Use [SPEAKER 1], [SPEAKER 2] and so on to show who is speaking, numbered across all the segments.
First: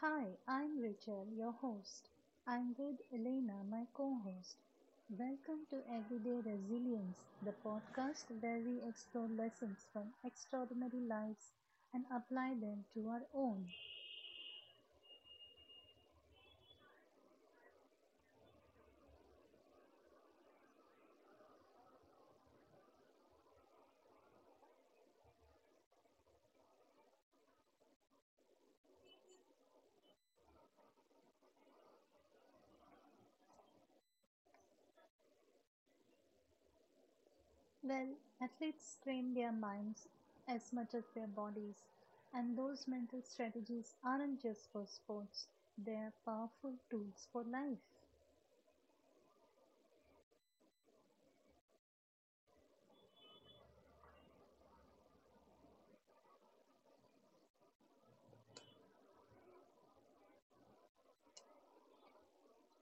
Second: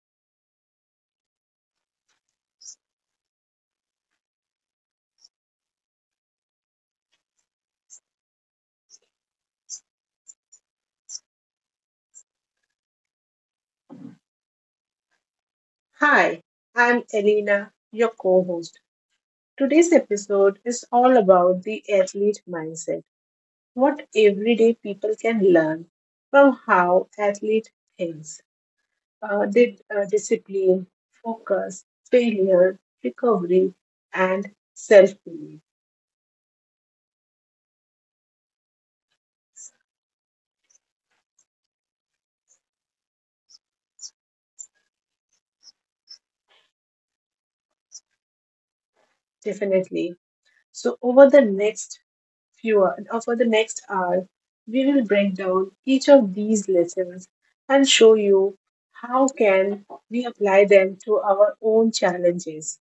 [SPEAKER 1] Hi, I'm Rachel, your host. I'm with Elena, my co host. Welcome to Everyday Resilience, the podcast where we explore lessons from extraordinary lives and apply them to our own.
[SPEAKER 2] Hi, I'm Elena, your co host. Today's episode is all about the athlete mindset, what everyday people can learn from how athlete thinks, discipline, focus, failure, recovery, and self belief.
[SPEAKER 1] Well, athletes train their minds as much as their bodies, and those mental strategies aren't just for sports, they are powerful tools for life.
[SPEAKER 2] Definitely. So, over the next fewer for the next hour, we will break down each of these lessons and show you how can we apply them to our own challenges.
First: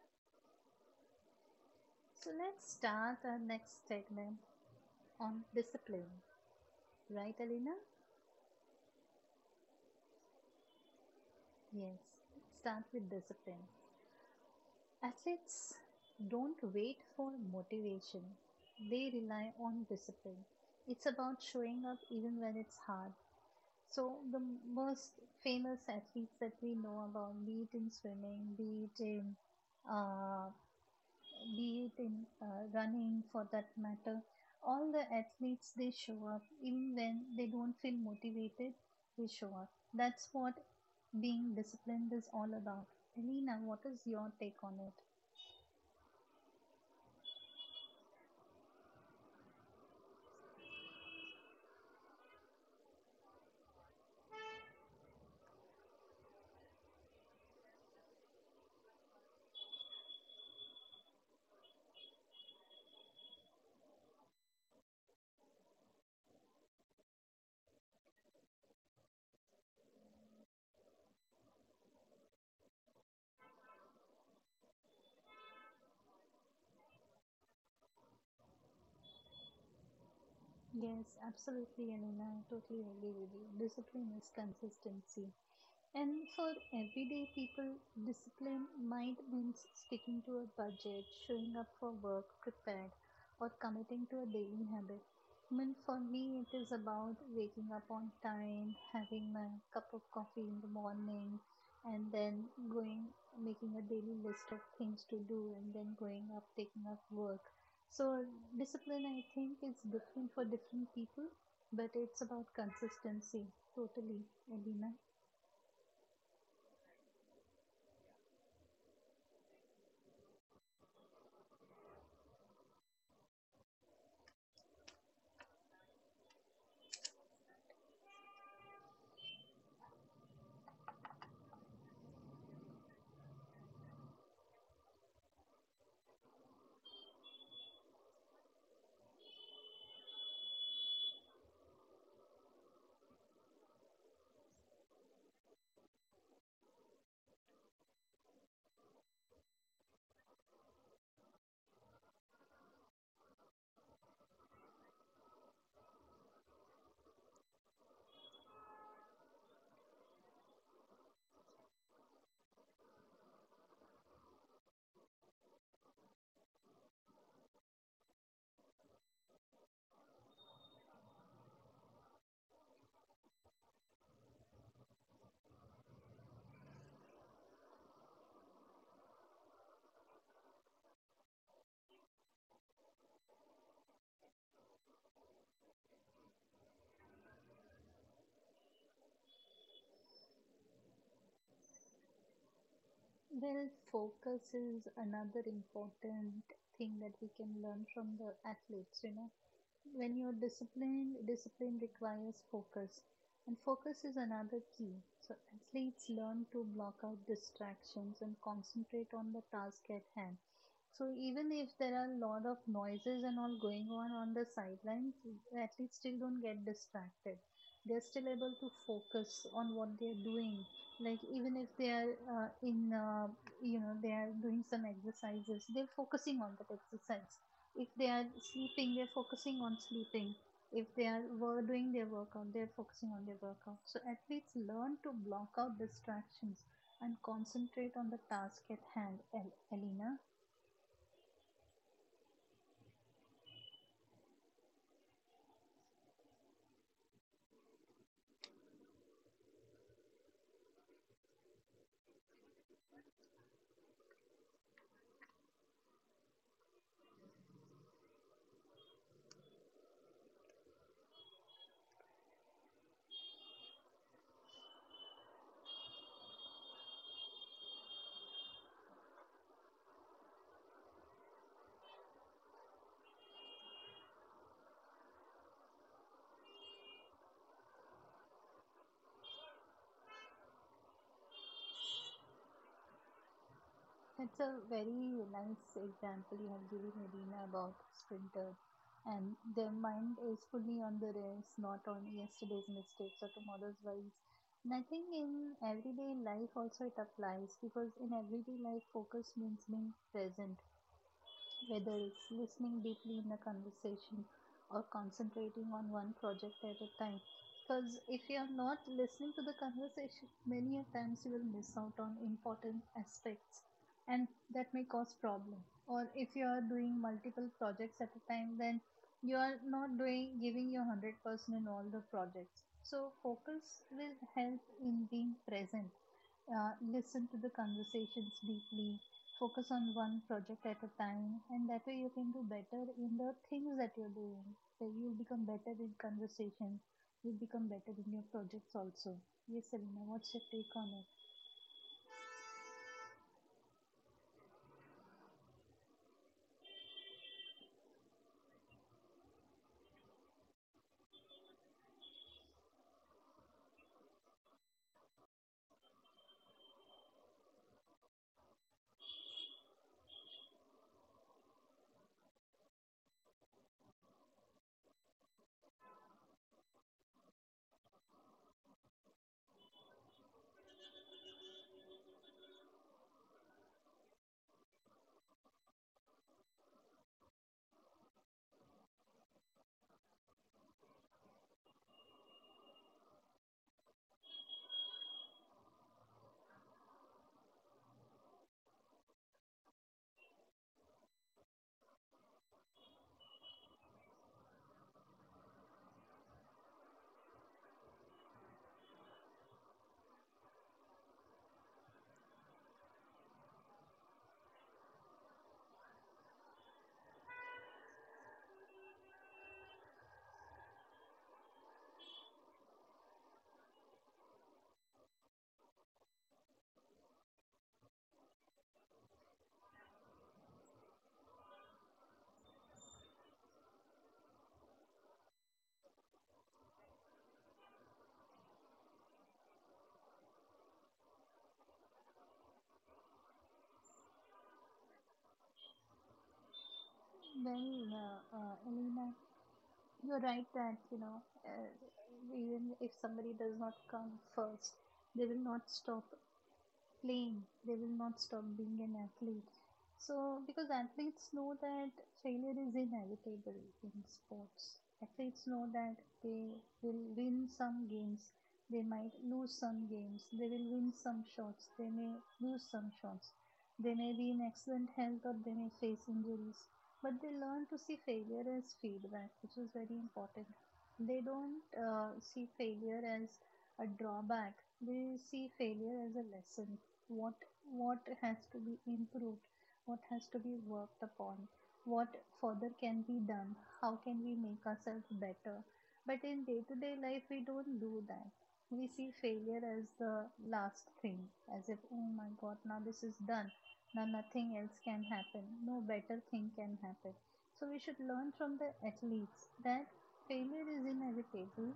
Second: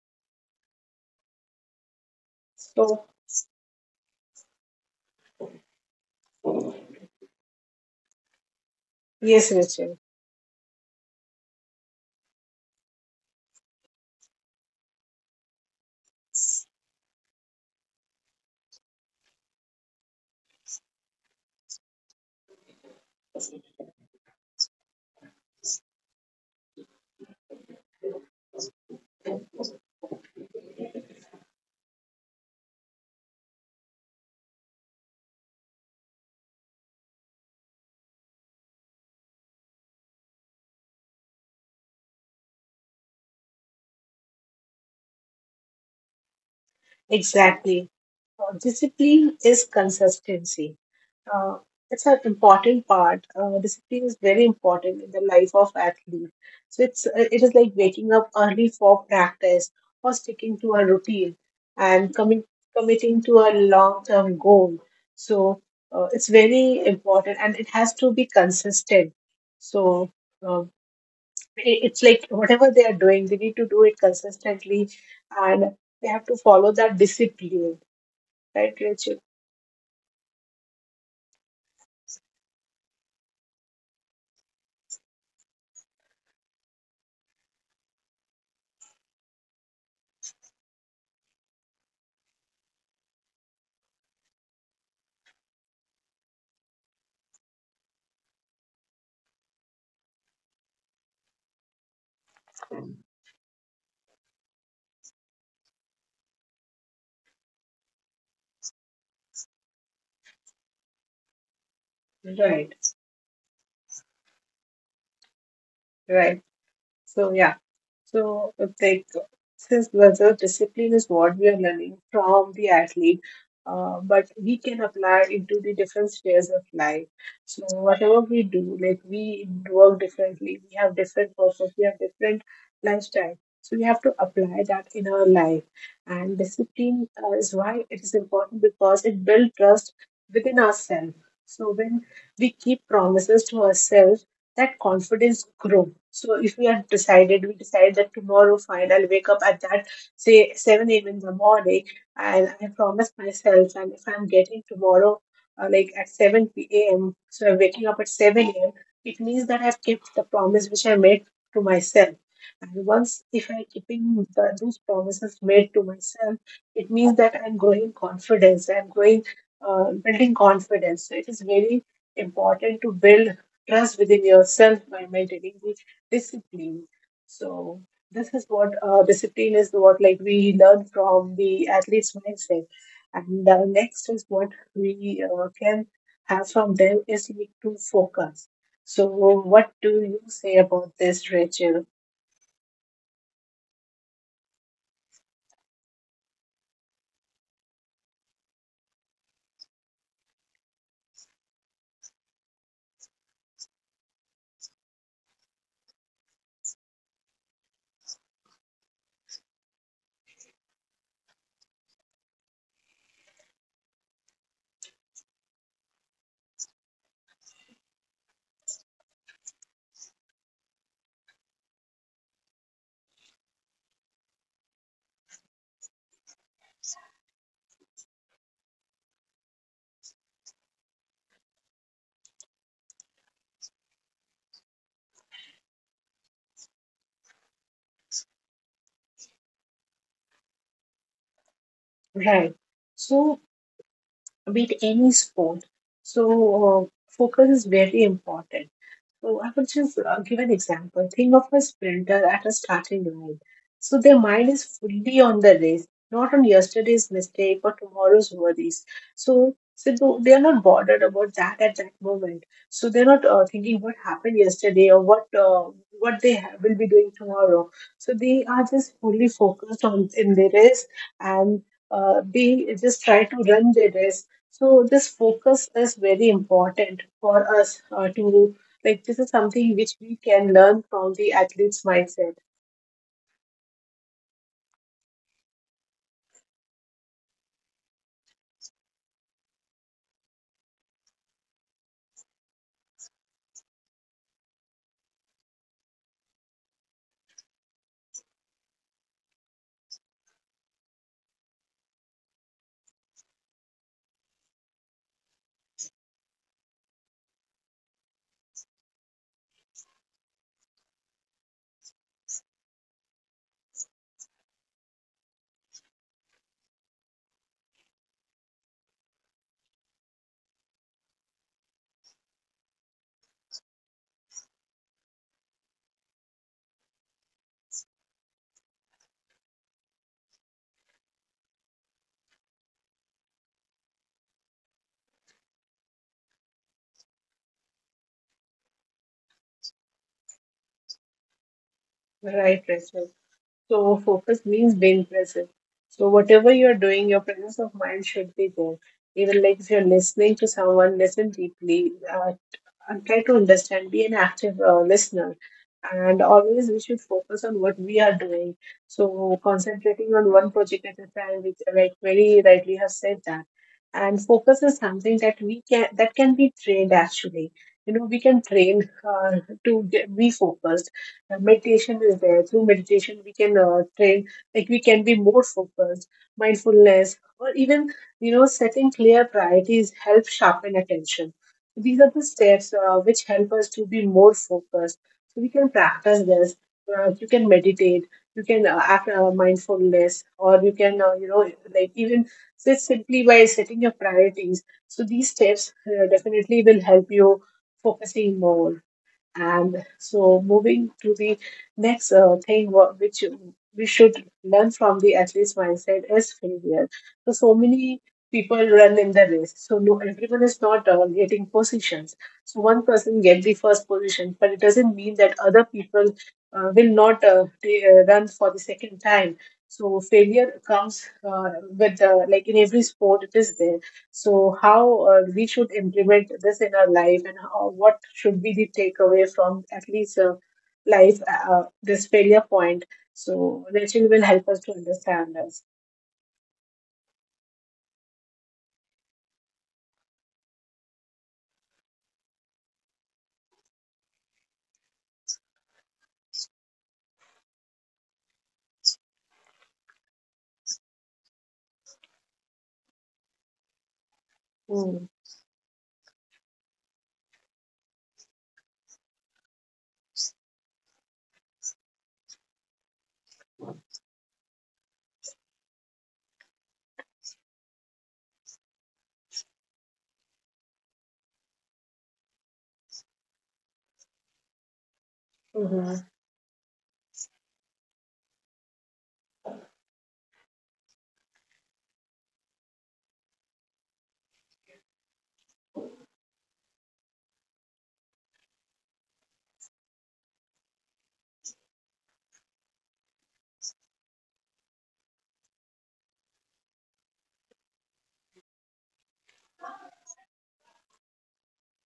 [SPEAKER 1] So let's
[SPEAKER 2] So,
[SPEAKER 1] start our next segment on discipline. Right, Alina?
[SPEAKER 2] yes, Rachel,
[SPEAKER 1] Yes, start with discipline. Athletes don't wait for motivation, they rely on discipline. It's about showing up even when it's hard. So, the most famous athletes that we know about, be it in swimming, uh, be it in running for that matter. All the athletes, they show up. Even when they don't feel motivated, they show up. That's what being disciplined is all about. Alina, what is your take on it?
[SPEAKER 2] exactly. Discipline is consistency. Uh, it's an important part. Discipline is very important in the life of athlete. So it is like waking up early for practice or sticking to a routine and coming committing to a long term goal. So it's very important and it has to be consistent. So uh, it's like whatever they are doing, they need to do it consistently and they have to follow that discipline. Right, Rachel?
[SPEAKER 1] Yes, absolutely, Alina. I totally agree with you. Discipline is consistency. And for everyday people, discipline might mean sticking to a budget, showing up for work prepared, or committing to a daily habit. I mean, for me, it is about waking up on time, having my cup of coffee in the morning, and then going, making a daily list of things to do, and then going up, taking up work. So, discipline, I think, is different for different people, but it's about
[SPEAKER 2] Right,
[SPEAKER 1] consistency, totally, Elena.
[SPEAKER 2] right. So yeah, so it's like since whether discipline is what we are learning from the athlete, but we can apply into the different spheres of life. So whatever we do, like we work differently, we have different purpose, we have different lifestyle. So we have to apply that in our life, and discipline is why it is important because it builds trust within ourselves. So when we keep promises to ourselves that confidence grow. So if we decide that tomorrow fine, I'll wake up at that say seven a.m. in the morning, and I promise myself, and if I'm getting tomorrow like at seven p.m., so I'm waking up at seven a.m. It means that I've kept the promise which I made to myself. And once if I'm keeping those promises made to myself, it means that I'm growing confidence. I'm growing, building confidence. So it is very important to build trust within yourself by maintaining the discipline. So this is what discipline is. What like we learn from the athlete's mindset, and next is what we can have from them is like to focus. So what do you say about this, Rachel?
[SPEAKER 1] Well, focus is another important thing that we can learn from the athletes, you know. When you're disciplined, discipline requires focus, and focus is another key. So, athletes learn to block out distractions and concentrate on the task at hand. So, even if there are a lot of noises and all going on the sidelines, athletes still don't get distracted. They're still able to focus on what they're doing. Like, even if they are you know, they are doing some exercises, they're focusing on that exercise if they are sleeping, they're focusing on sleeping, if they are doing their workout, they're focusing on their workout. So athletes learn to block out distractions and concentrate on the task at hand, Elena.
[SPEAKER 2] Right. So with any sport, so uh, focus is very important. So I will just give an example. Think of a sprinter at a starting line. So their mind is fully on the race, not on yesterday's mistake or tomorrow's worries. So, they are not bothered about that at that moment. So they're not thinking what happened yesterday or will be doing tomorrow. So they are just fully focused on in their race and they just try to run their race. So this focus is very important for us to like this is something which we can learn from the athlete's mindset.
[SPEAKER 1] That's a very nice example you have given, Elena, about sprinter and their mind is fully on the race, not on yesterday's mistakes or tomorrow's worries. And I think in everyday life also it applies, because in everyday life focus means being present. Whether it's listening deeply in a conversation or concentrating on one project at a time. Because if you are not listening to the conversation, many a times you will miss out on important aspects, and that may cause problem. Or if you are doing multiple projects at a time, then you are not doing giving your 100% in all the projects. So focus will help in being present, listen to the conversations deeply, focus on one project at a time, and that way you can do better in the things that you're doing. So you'll become better in conversation. You'll become better in your projects also. Yes, Elena, what's your take on it?
[SPEAKER 2] Right, Rachel. So focus means being present. So whatever you're doing, your presence of mind should be there. Even like if you're listening to someone, listen deeply. I'm trying to understand, be an active listener. And always we should focus on what we are doing. So concentrating on one project at a time, which like very rightly have said that. And focus is something that we can that can be trained actually. You know, we can train to get, be focused. Meditation is there. Through meditation, we can train like we can be more focused. Mindfulness, or even setting clear priorities help sharpen attention. These are the steps which help us to be more focused. So we can practice this. You can meditate. You can act mindfulness, or you can, like even just simply by setting your priorities. So these steps definitely will help you focusing more. And so, moving to the next thing, which we should learn from the athlete's mindset is failure. So, so many people run in the race. So, no, everyone is not getting positions. So, one person get the first position, but it doesn't mean that other people will not run for the second time. So, failure comes with like in every sport, it is there. So, how we should implement this in our life, and how, what should be the takeaway from at least life, this failure point. So, Rachel will help us to understand this.
[SPEAKER 1] Well, Elena, you're right that, you know, even if somebody does not come first, they will not stop playing, they will not stop being an athlete. So because athletes know that failure is inevitable in sports,
[SPEAKER 2] Hmm.
[SPEAKER 1] athletes know that they will win some games, they might lose some games, they will win some shots, they may lose some shots, they may be in excellent health or they may face injuries, but they learn to see failure as feedback, which is very important. They don't see failure as a drawback, they see
[SPEAKER 2] Mm-hmm.
[SPEAKER 1] failure as a lesson. what what has to be improved, what has to be worked upon, what further can be done, how can we make ourselves better? But in day to day life we don't do that. We see failure as the last thing, as if oh my god, now this is done, now nothing else can happen, no better thing can happen. So we should learn from the athletes that failure is inevitable.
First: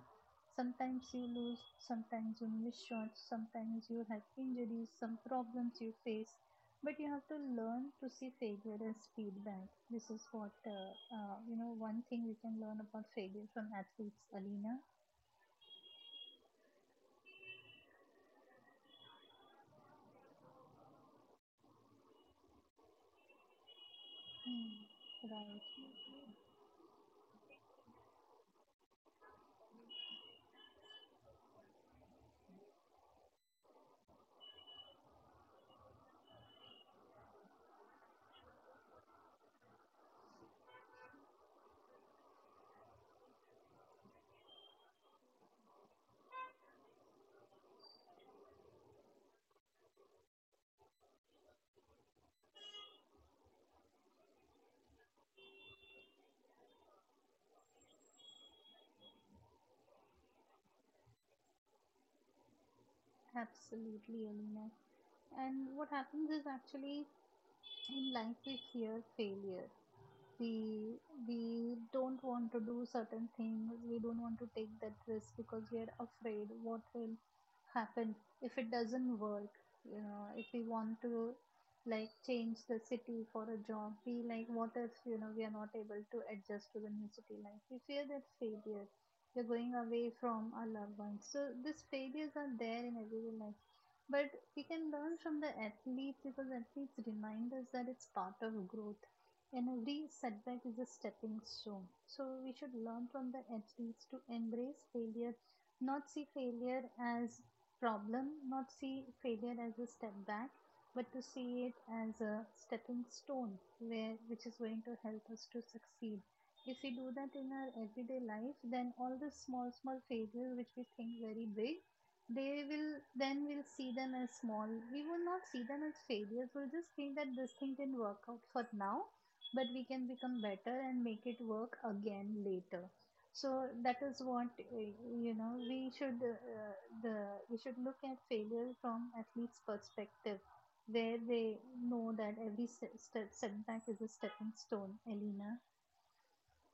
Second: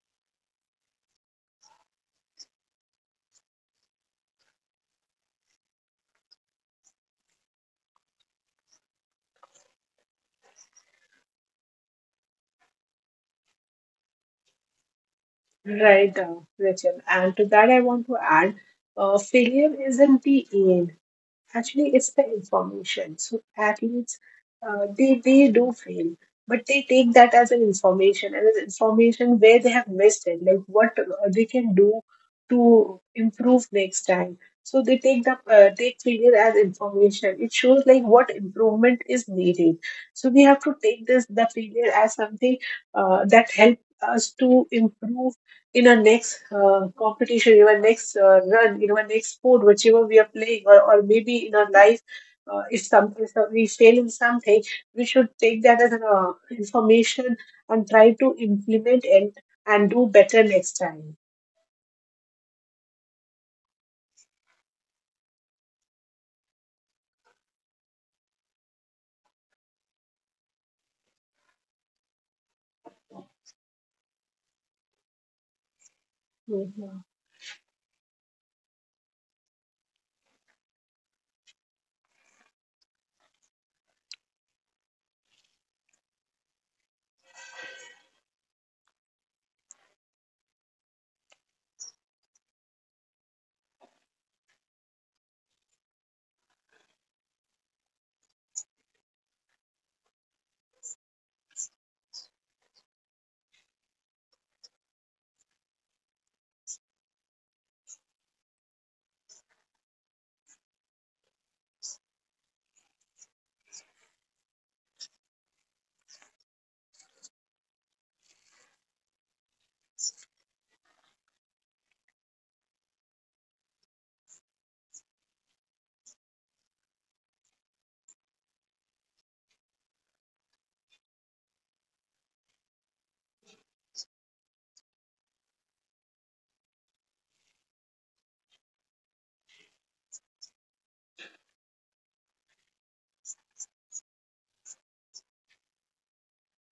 [SPEAKER 1] Sometimes you lose, sometimes you miss shots, sometimes you have injuries, some problems you face, but you have to learn to see failure as feedback. This is what, you know, one thing we can learn about failure from athletes, Alina.
[SPEAKER 2] Right, Rachel. And to that, I want to add failure isn't the end. Actually, it's the information. So athletes,
[SPEAKER 1] Hmm.
[SPEAKER 2] they do
[SPEAKER 1] Right.
[SPEAKER 2] fail, but they take that as an information and as information where they have missed it, like what they can do to improve next time. So they take the take failure as information. It shows like what improvement is needed. So we have to take this the failure as something that helps us to improve in our next competition, in our next run, in our next sport, whichever we are playing, or maybe in our life, if some if we fail in something, we should take that as an information and try to implement it and do better next time.
[SPEAKER 1] Absolutely, Alina. And what happens is actually in life we fear failure. we we don't want to do certain things, we don't want to take that risk because we are afraid what
[SPEAKER 2] Mhm.
[SPEAKER 1] will happen if it doesn't work. You know, if we want to like change the city for a job, we like what if, you know, we are not able to adjust to the new city life, we fear that failure, we're going away from our loved ones. So these failures are there in everyday life, but we can learn from the athletes because athletes remind us that it's part of growth and every setback is a stepping stone. So we should learn from the athletes to embrace failure, not see failure as problem, not see failure as a step back, but to see it as a stepping stone where which is going to help us to succeed. If we do that in our everyday life, then all the small small failures which we think very big, they will then we'll see them as small. We will not see them as failures. We'll just think that this thing didn't work out for now, but we can become better and make it work again later. So that is what you know we should the we should look at failure from athletes perspective, where they know that every step setback is a stepping stone, Elena.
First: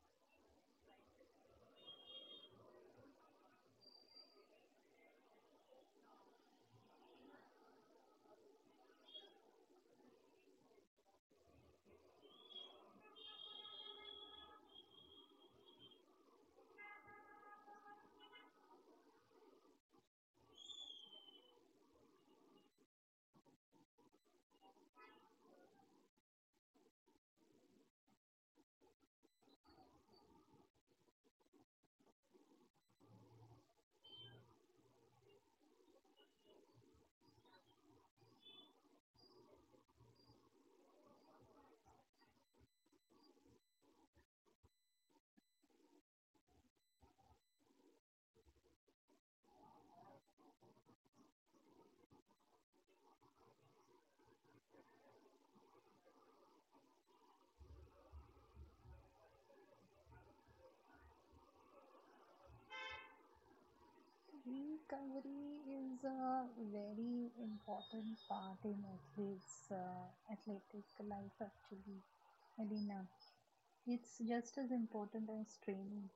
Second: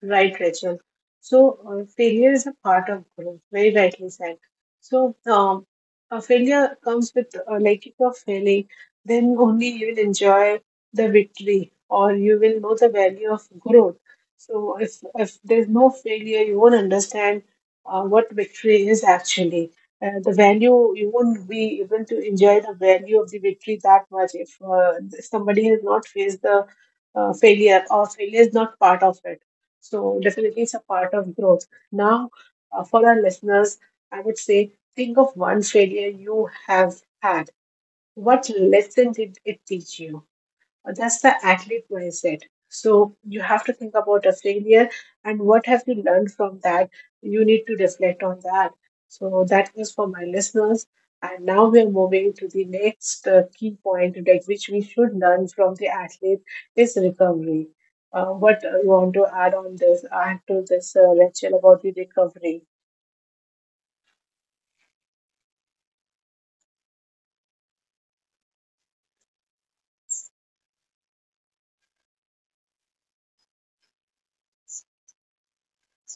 [SPEAKER 2] Right, Rachel. So, failure is a part of growth, very rightly said. So, a failure comes with, like, if you're failing, then only you will enjoy the victory or you will know the value of growth. So, if there's no failure, you won't understand what victory is actually. The value, you won't be able to enjoy the value of the victory that much if somebody has not faced the failure or failure is not part of it. So definitely it's a part of growth. Now, for our listeners, I would say think of one failure you have had. What lesson did it teach you? That's the athlete mindset. So you have to think about a failure and what have you learned from that. You need to reflect on that. So that is for my listeners. And now we are moving to the next key point, like which we should learn from the athlete is recovery. What you want to add on this? Add to this, Rachel, about the recovery.
[SPEAKER 1] Recovery is a very important part in athletes' athletic life, actually, Alina. It's just as important as training.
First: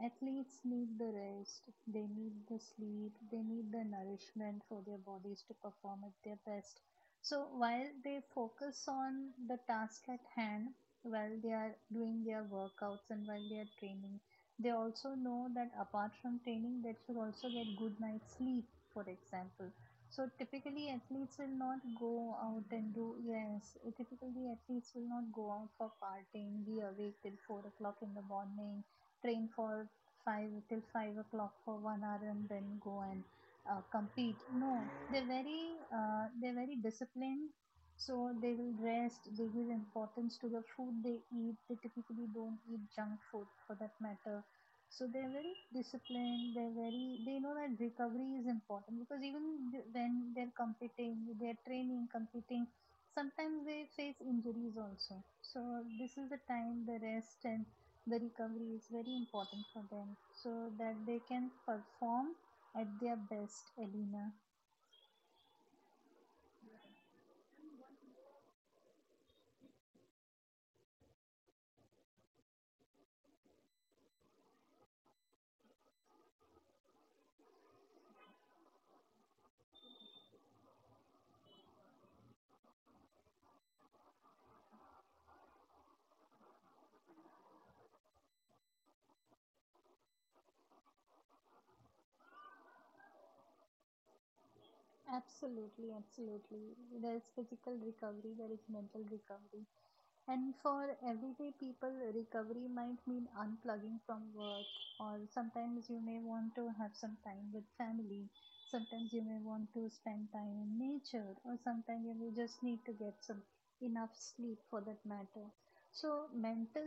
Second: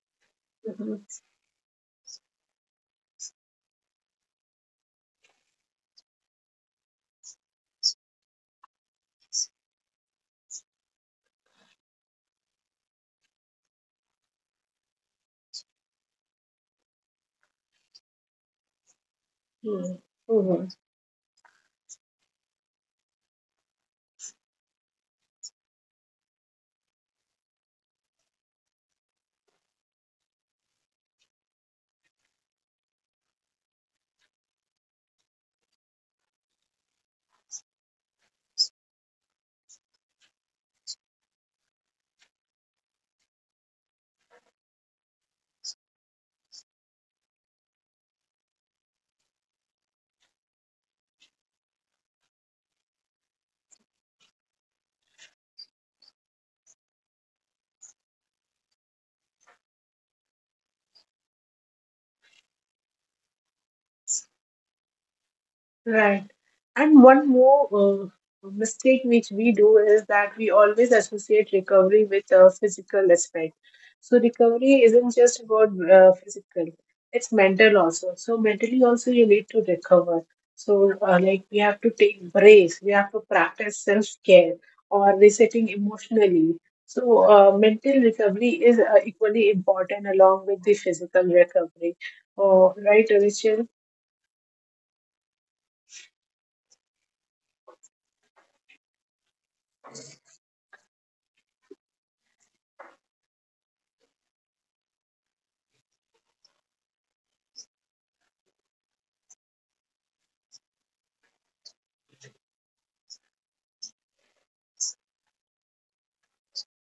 [SPEAKER 1] Athletes need
[SPEAKER 2] Mhm.
[SPEAKER 1] the rest, they need the sleep, they need the nourishment for their bodies to perform at their best. So while they focus on the task at hand, while they are doing their workouts and while they are training, they also know that apart from training, they should also get good night's sleep, for example. So
[SPEAKER 2] Mhm.
[SPEAKER 1] typically athletes will not go out and do yes. Typically athletes will not go out for partying, be awake till 4 o'clock in the morning, train for five till 5 o'clock for 1 hour and then go and compete. No, they're very disciplined. So they will rest. They give importance to the food they eat. They typically don't eat junk food for that matter, so they're very disciplined. They're very, they know that recovery is important because even when they're competing, they're training, competing. Sometimes they face injuries also. So this is the time the rest and the recovery is very important for them, so that they can perform at their best, Elena.
[SPEAKER 2] Right. And one more mistake which we do is that we always associate recovery with a physical aspect. So recovery isn't just about physical, it's mental also. So mentally also you need to recover. So like we have to take breaks, we have to practice self-care or resetting emotionally. So mental recovery is equally important along with the physical recovery. Oh, right, Rachel?
[SPEAKER 1] Absolutely, absolutely. There is physical recovery, there is mental recovery. And for everyday people, recovery might mean unplugging from work, or sometimes you may want to have some time with family, sometimes you may want to spend time in nature, or sometimes you may just need to get some enough sleep for that matter. So, mental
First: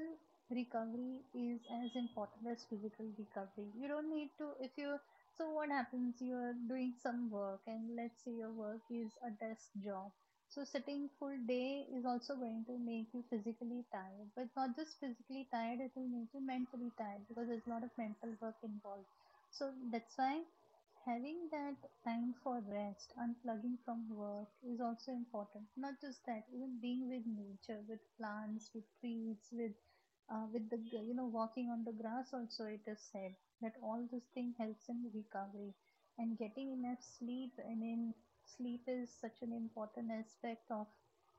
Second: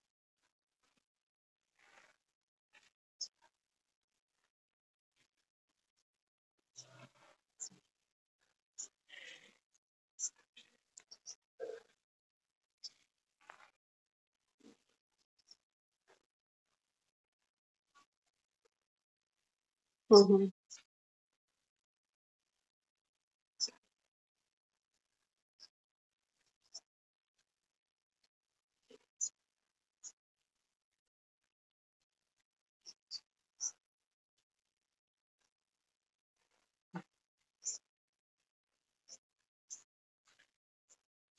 [SPEAKER 1] recovery is as important as physical recovery. You don't need to, if you, so what happens? You're doing some work, and let's say your work is a desk job, so sitting full day is also going to make you physically tired, but not just physically tired, it will make you mentally tired because there's a lot of mental work involved. So that's why
[SPEAKER 2] Hmm.
[SPEAKER 1] having that time for rest, unplugging from work is also important. Not just that, even being with nature, with plants, with trees, with the, you know, walking on the grass also, it is said that all this thing helps in recovery. And getting enough sleep, I mean, sleep is such an important aspect of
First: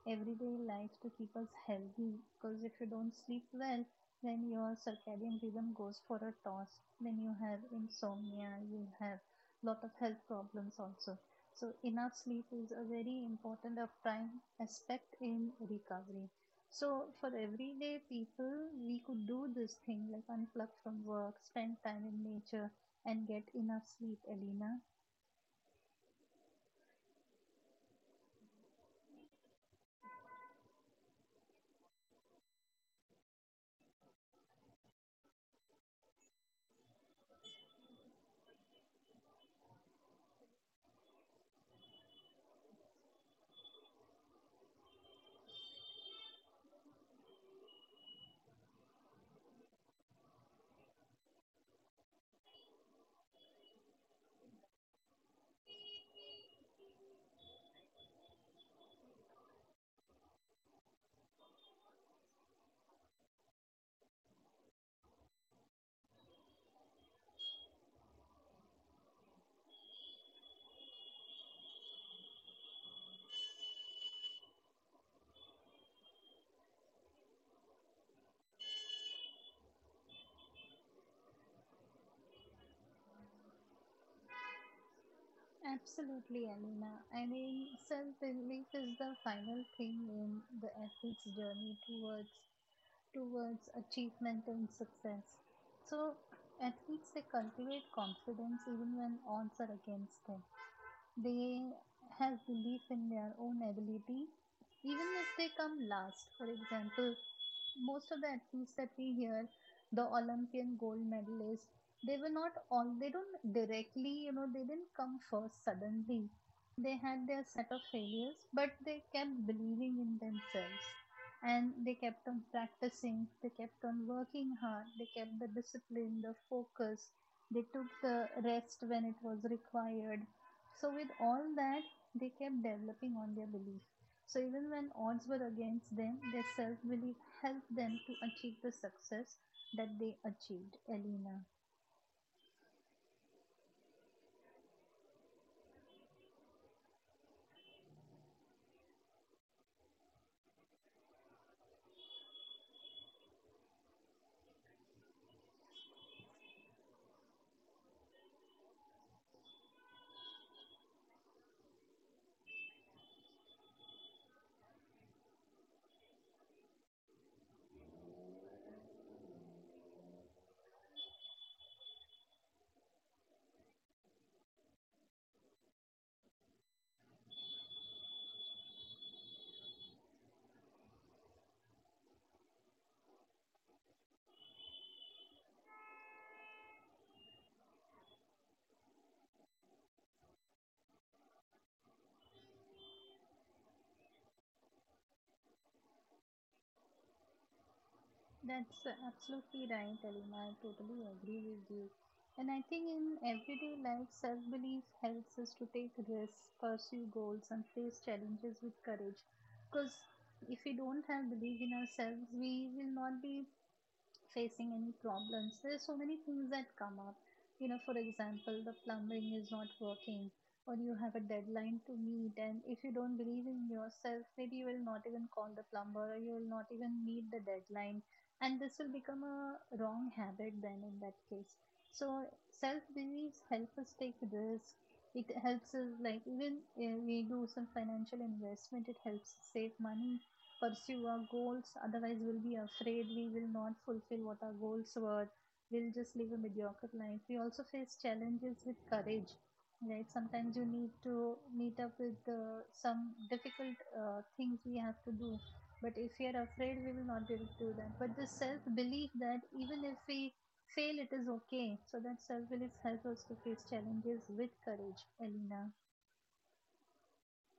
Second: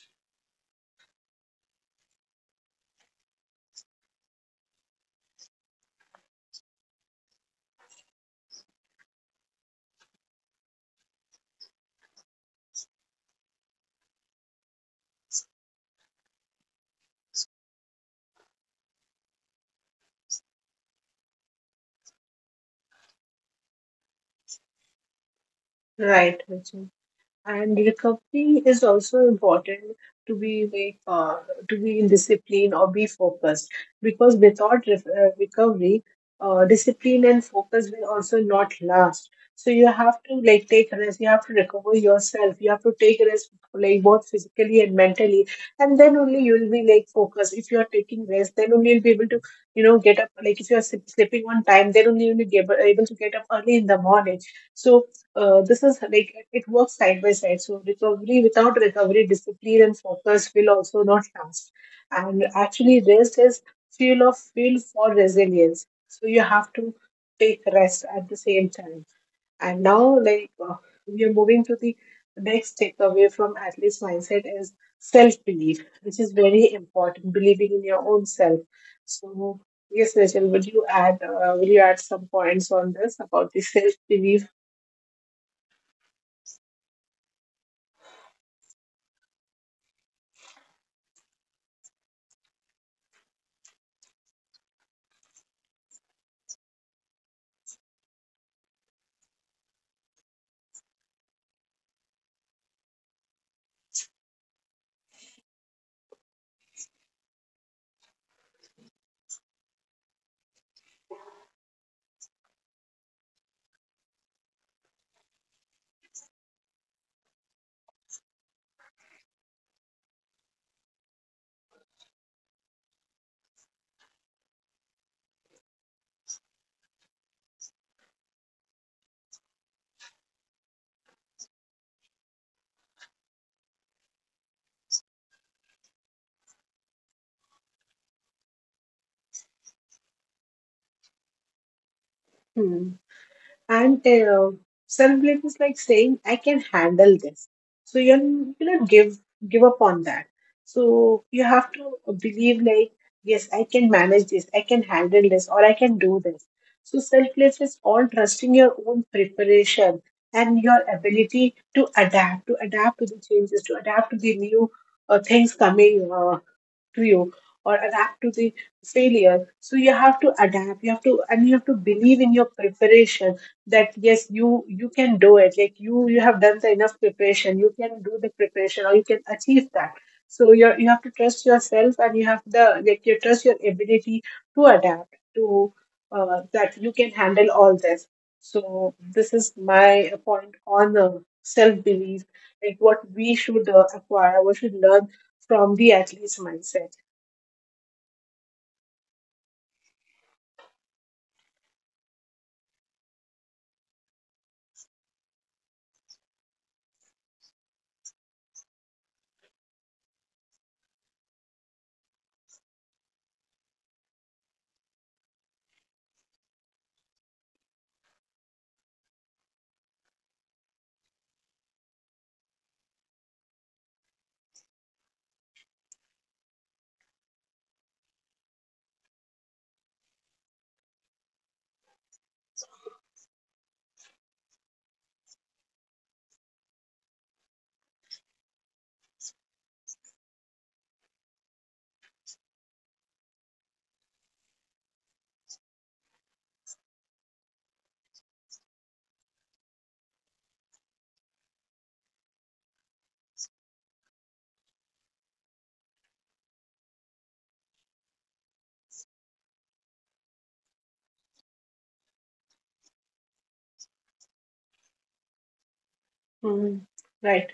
[SPEAKER 1] everyday life to keep us healthy, because if you don't sleep well, then your circadian rhythm goes for a toss, then you have insomnia, you have lot of health problems also. So enough sleep is a very important of prime aspect in recovery. So for everyday people we could do this thing like unplug from work, spend time in nature, and get enough sleep, Alina.
[SPEAKER 2] Right, Rachel. And recovery is also important to be like to be in discipline or be focused because without recovery, discipline and focus will also not last. So you have to like take rest. You have to recover yourself. You have to take rest like both physically and mentally, and then only you will be like focused. If you are taking rest, then only you'll be able to get up. Like if you are sleeping on time, then only you'll be able to get up early in the morning. So this is like it works side by side. So recovery without recovery, discipline and focus will also not last. And actually, rest is fuel for resilience. So you have to take rest at the same time. And now, like we are moving to the next takeaway from athlete's mindset is self belief, which is very important. Believing in your own self. So. Yes, Rachel, would you add will you add some points on this about the self belief?
[SPEAKER 1] Absolutely, Alina. I mean, self belief is the final thing in the athlete's journey towards towards achievement and success. So, athletes they cultivate confidence even when odds are against them. They have belief in their own ability, even if they come last. For example, most of the athletes that we hear, the Olympian gold medalists, they were not all, they don't directly, you know, they didn't come first suddenly. They had their set of failures, but they kept believing in themselves, and they kept on practicing, they kept on working hard, they kept the discipline, the focus, they took the rest when it was required. So, with all that, they kept developing on their belief. So, even when odds were against them, their self belief helped them to achieve the success that they achieved, Elena.
[SPEAKER 2] And self belief is like saying, I can handle this. So you cannot give up on that. So you have to believe like, yes, I can manage this, I can handle this, or I can do this. So self belief is all trusting your own preparation and your ability to adapt, to adapt to the changes, to adapt to the new things coming to you or adapt to the failure. So you have to adapt you have to and you have to believe in your preparation that yes you can do it like you have done the enough preparation, you can do the preparation or you can achieve that. So you have to trust yourself, and you have the like you trust your ability to adapt to that you can handle all this. So this is my point on self belief, like what we should acquire, what we should learn from the athlete's mindset.
[SPEAKER 1] That's absolutely right, Elena. I totally agree with you. And I think in everyday life, self belief helps us to take risks, pursue goals, and face challenges with courage. Because if we don't have belief in ourselves, we will not be facing any problems. There's so many things that come up. You know, for example, the plumbing is not working, or you have a deadline to meet, and if you don't believe in yourself, maybe you will not even call the plumber, or you will not even meet the deadline, and this will become a wrong habit then in that case. So self beliefs help us take risk. It helps us like even we do some financial investment. It helps us save money, pursue our goals. Otherwise, we'll be afraid we will not fulfill what our goals were. We'll just live a mediocre life. We also face challenges with courage, right? Sometimes you need to meet up with some difficult things we have to do. But if we are afraid, we will not be able to do that. But the self belief that even if we fail, it is okay. So that self belief helps us to face challenges with courage, Elena.
[SPEAKER 2] Mm, right.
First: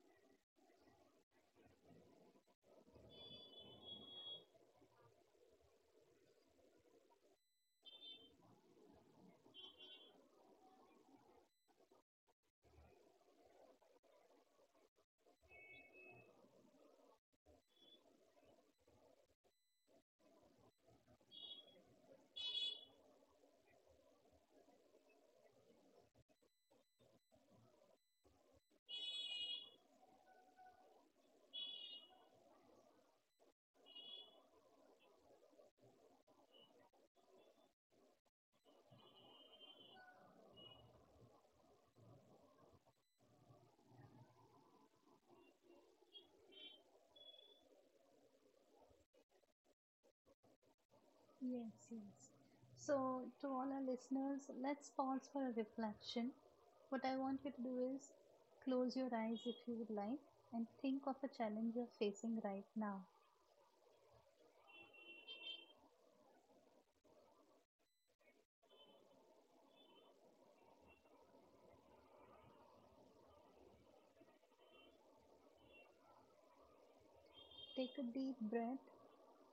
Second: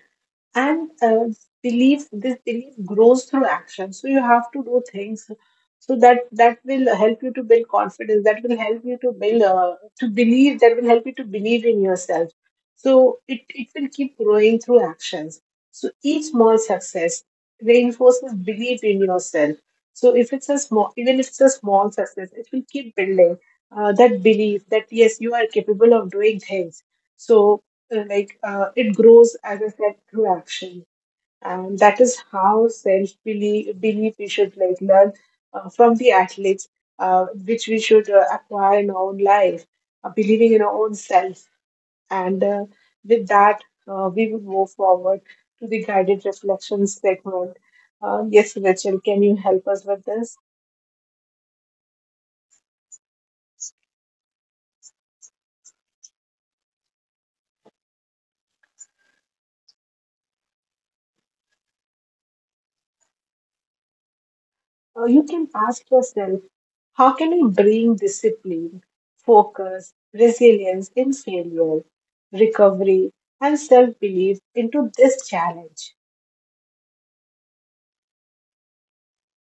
[SPEAKER 2] And belief, this belief grows through action. So you have to do things so that will help you to build confidence. That will help you to build to believe. That will help you to believe in yourself. So it will keep growing through actions. So each small success reinforces belief in yourself. So if it's a small, even if it's a small success, it will keep building that belief that yes, you are capable of doing things. So like it grows as I said through action, and that is how self belief we should like learn from the athletes, which we should acquire in our own life, believing in our own self, and with that we would move forward to the guided reflection segment. Yes, Rachel, can you help us with this?
[SPEAKER 1] Yes, yes. So, to all our listeners, let's pause for a reflection. What I want you to do is close your eyes if you would like and think of a challenge you're facing right now.
[SPEAKER 2] You can ask yourself how can I bring discipline, focus, resilience in failure, recovery, and self belief into this challenge?
[SPEAKER 1] Take a deep breath.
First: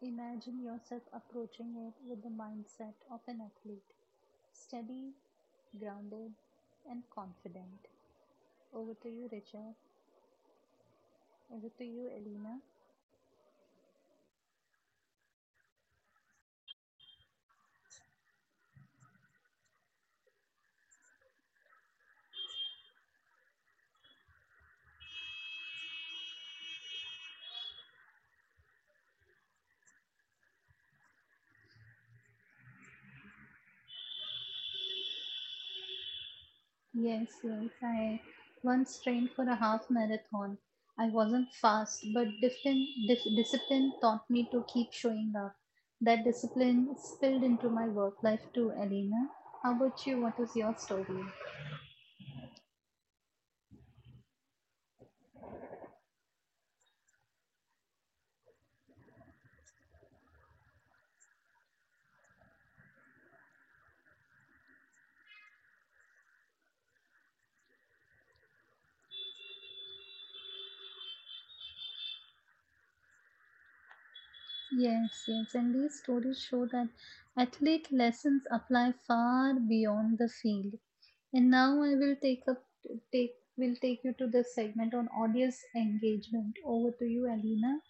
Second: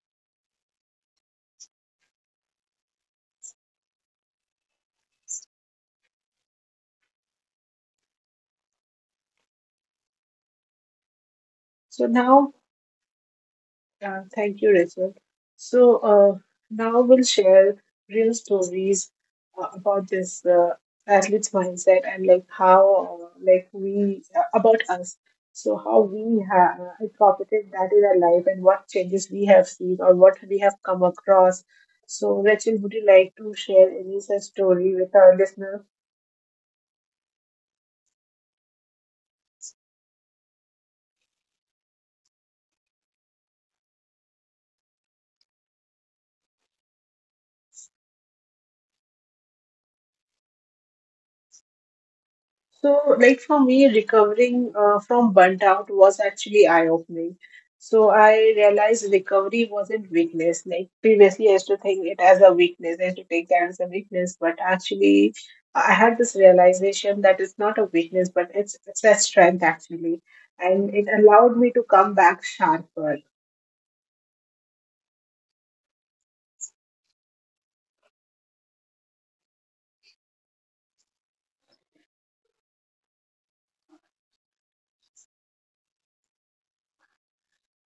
[SPEAKER 1] Imagine yourself approaching it with the mindset of an athlete, steady, grounded, and confident. Over to you, Richard. Over to
[SPEAKER 2] So
[SPEAKER 1] you,
[SPEAKER 2] now
[SPEAKER 1] Elena.
[SPEAKER 2] Thank you, Rachel. So now we'll share real stories about this athlete's mindset and like how like we about us. So how we have incorporated that in our life and what changes we have seen or what we have come across. So Rachel, would you like to share any such story with our listeners?
[SPEAKER 1] Yes, yes. I once trained for a half marathon. I wasn't fast, but discipline taught me to keep showing up. That discipline spilled into my work life too, Elena. How about you? What is your story?
[SPEAKER 2] So, like for me, recovering from burnt out was actually eye-opening. So I realized recovery wasn't weakness. Like previously, I used to think it as a weakness. I used to take that as a weakness, but actually, I had this realization that it's not a weakness, but it's a strength actually, and it allowed me to come back sharper.
[SPEAKER 1] Yes, yes. And these stories show that athlete lessons apply far beyond the field. And now I will take up take will take you to the segment on audience engagement. Over to you, Alina.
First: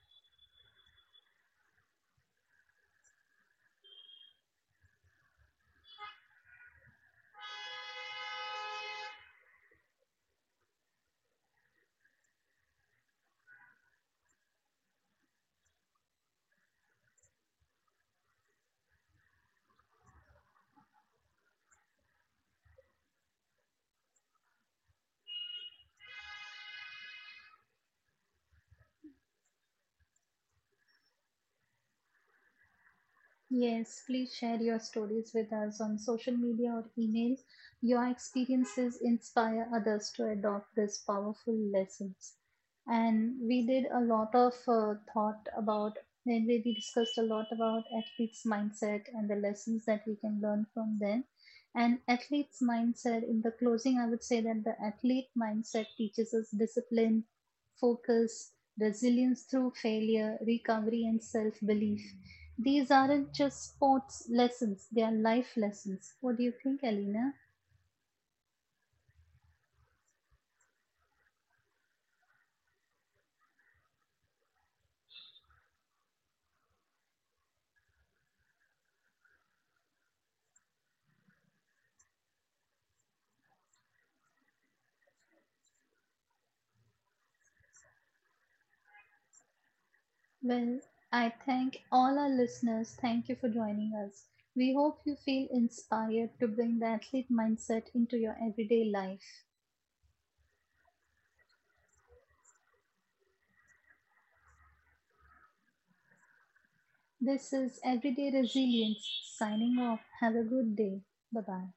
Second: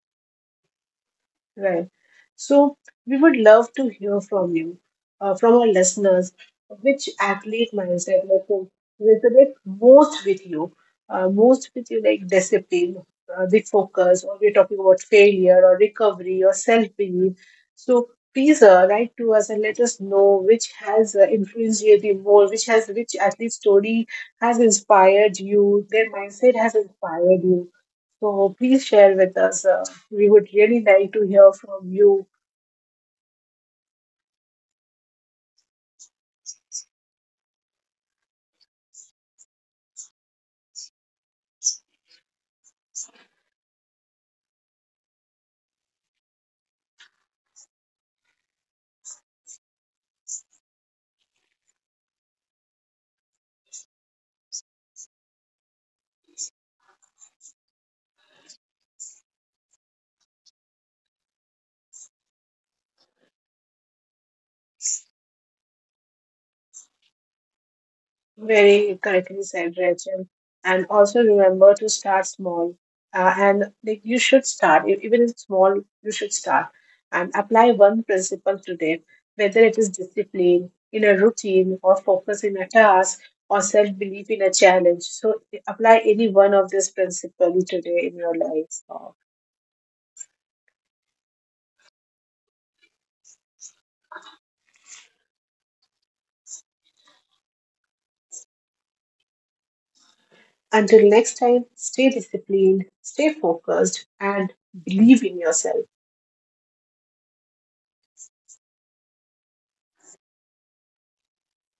[SPEAKER 2] Right. So we would love to hear from you, from our listeners, which athlete mindset like resonate most with you, like discipline, the focus, or we're talking about failure or recovery or self-belief. So please write to us and let us know which has influenced you the more, which athlete story has inspired you, their mindset has inspired you. So please share with us. We would really like to hear from you.
[SPEAKER 1] Yes, please share your stories with us on social media or email. Your experiences inspire others to adopt these powerful lessons. And we did a lot of thought about, then we discussed a lot about athletes' mindset and the lessons that we can learn from them. And athletes' mindset, in the closing, I would say that the athlete mindset teaches us discipline, focus, resilience through failure, recovery, and self belief. These aren't just sports lessons, they are life lessons. What do you think, Alina?
[SPEAKER 2] Very correctly said, Rachel. And also remember to start small. And like you should start, even if small, you should start and apply one principle today, whether it is discipline in a routine or focus in a task or self belief in a challenge. So apply any one of these principles today in your life.
[SPEAKER 1] Well, I thank all our listeners. Thank you for joining us. We hope you feel inspired to bring the athlete mindset into your everyday life.
[SPEAKER 2] Until next time, stay disciplined, stay focused, and believe in yourself.
[SPEAKER 1] This is Everyday Resilience signing off. Have a good day. Bye bye.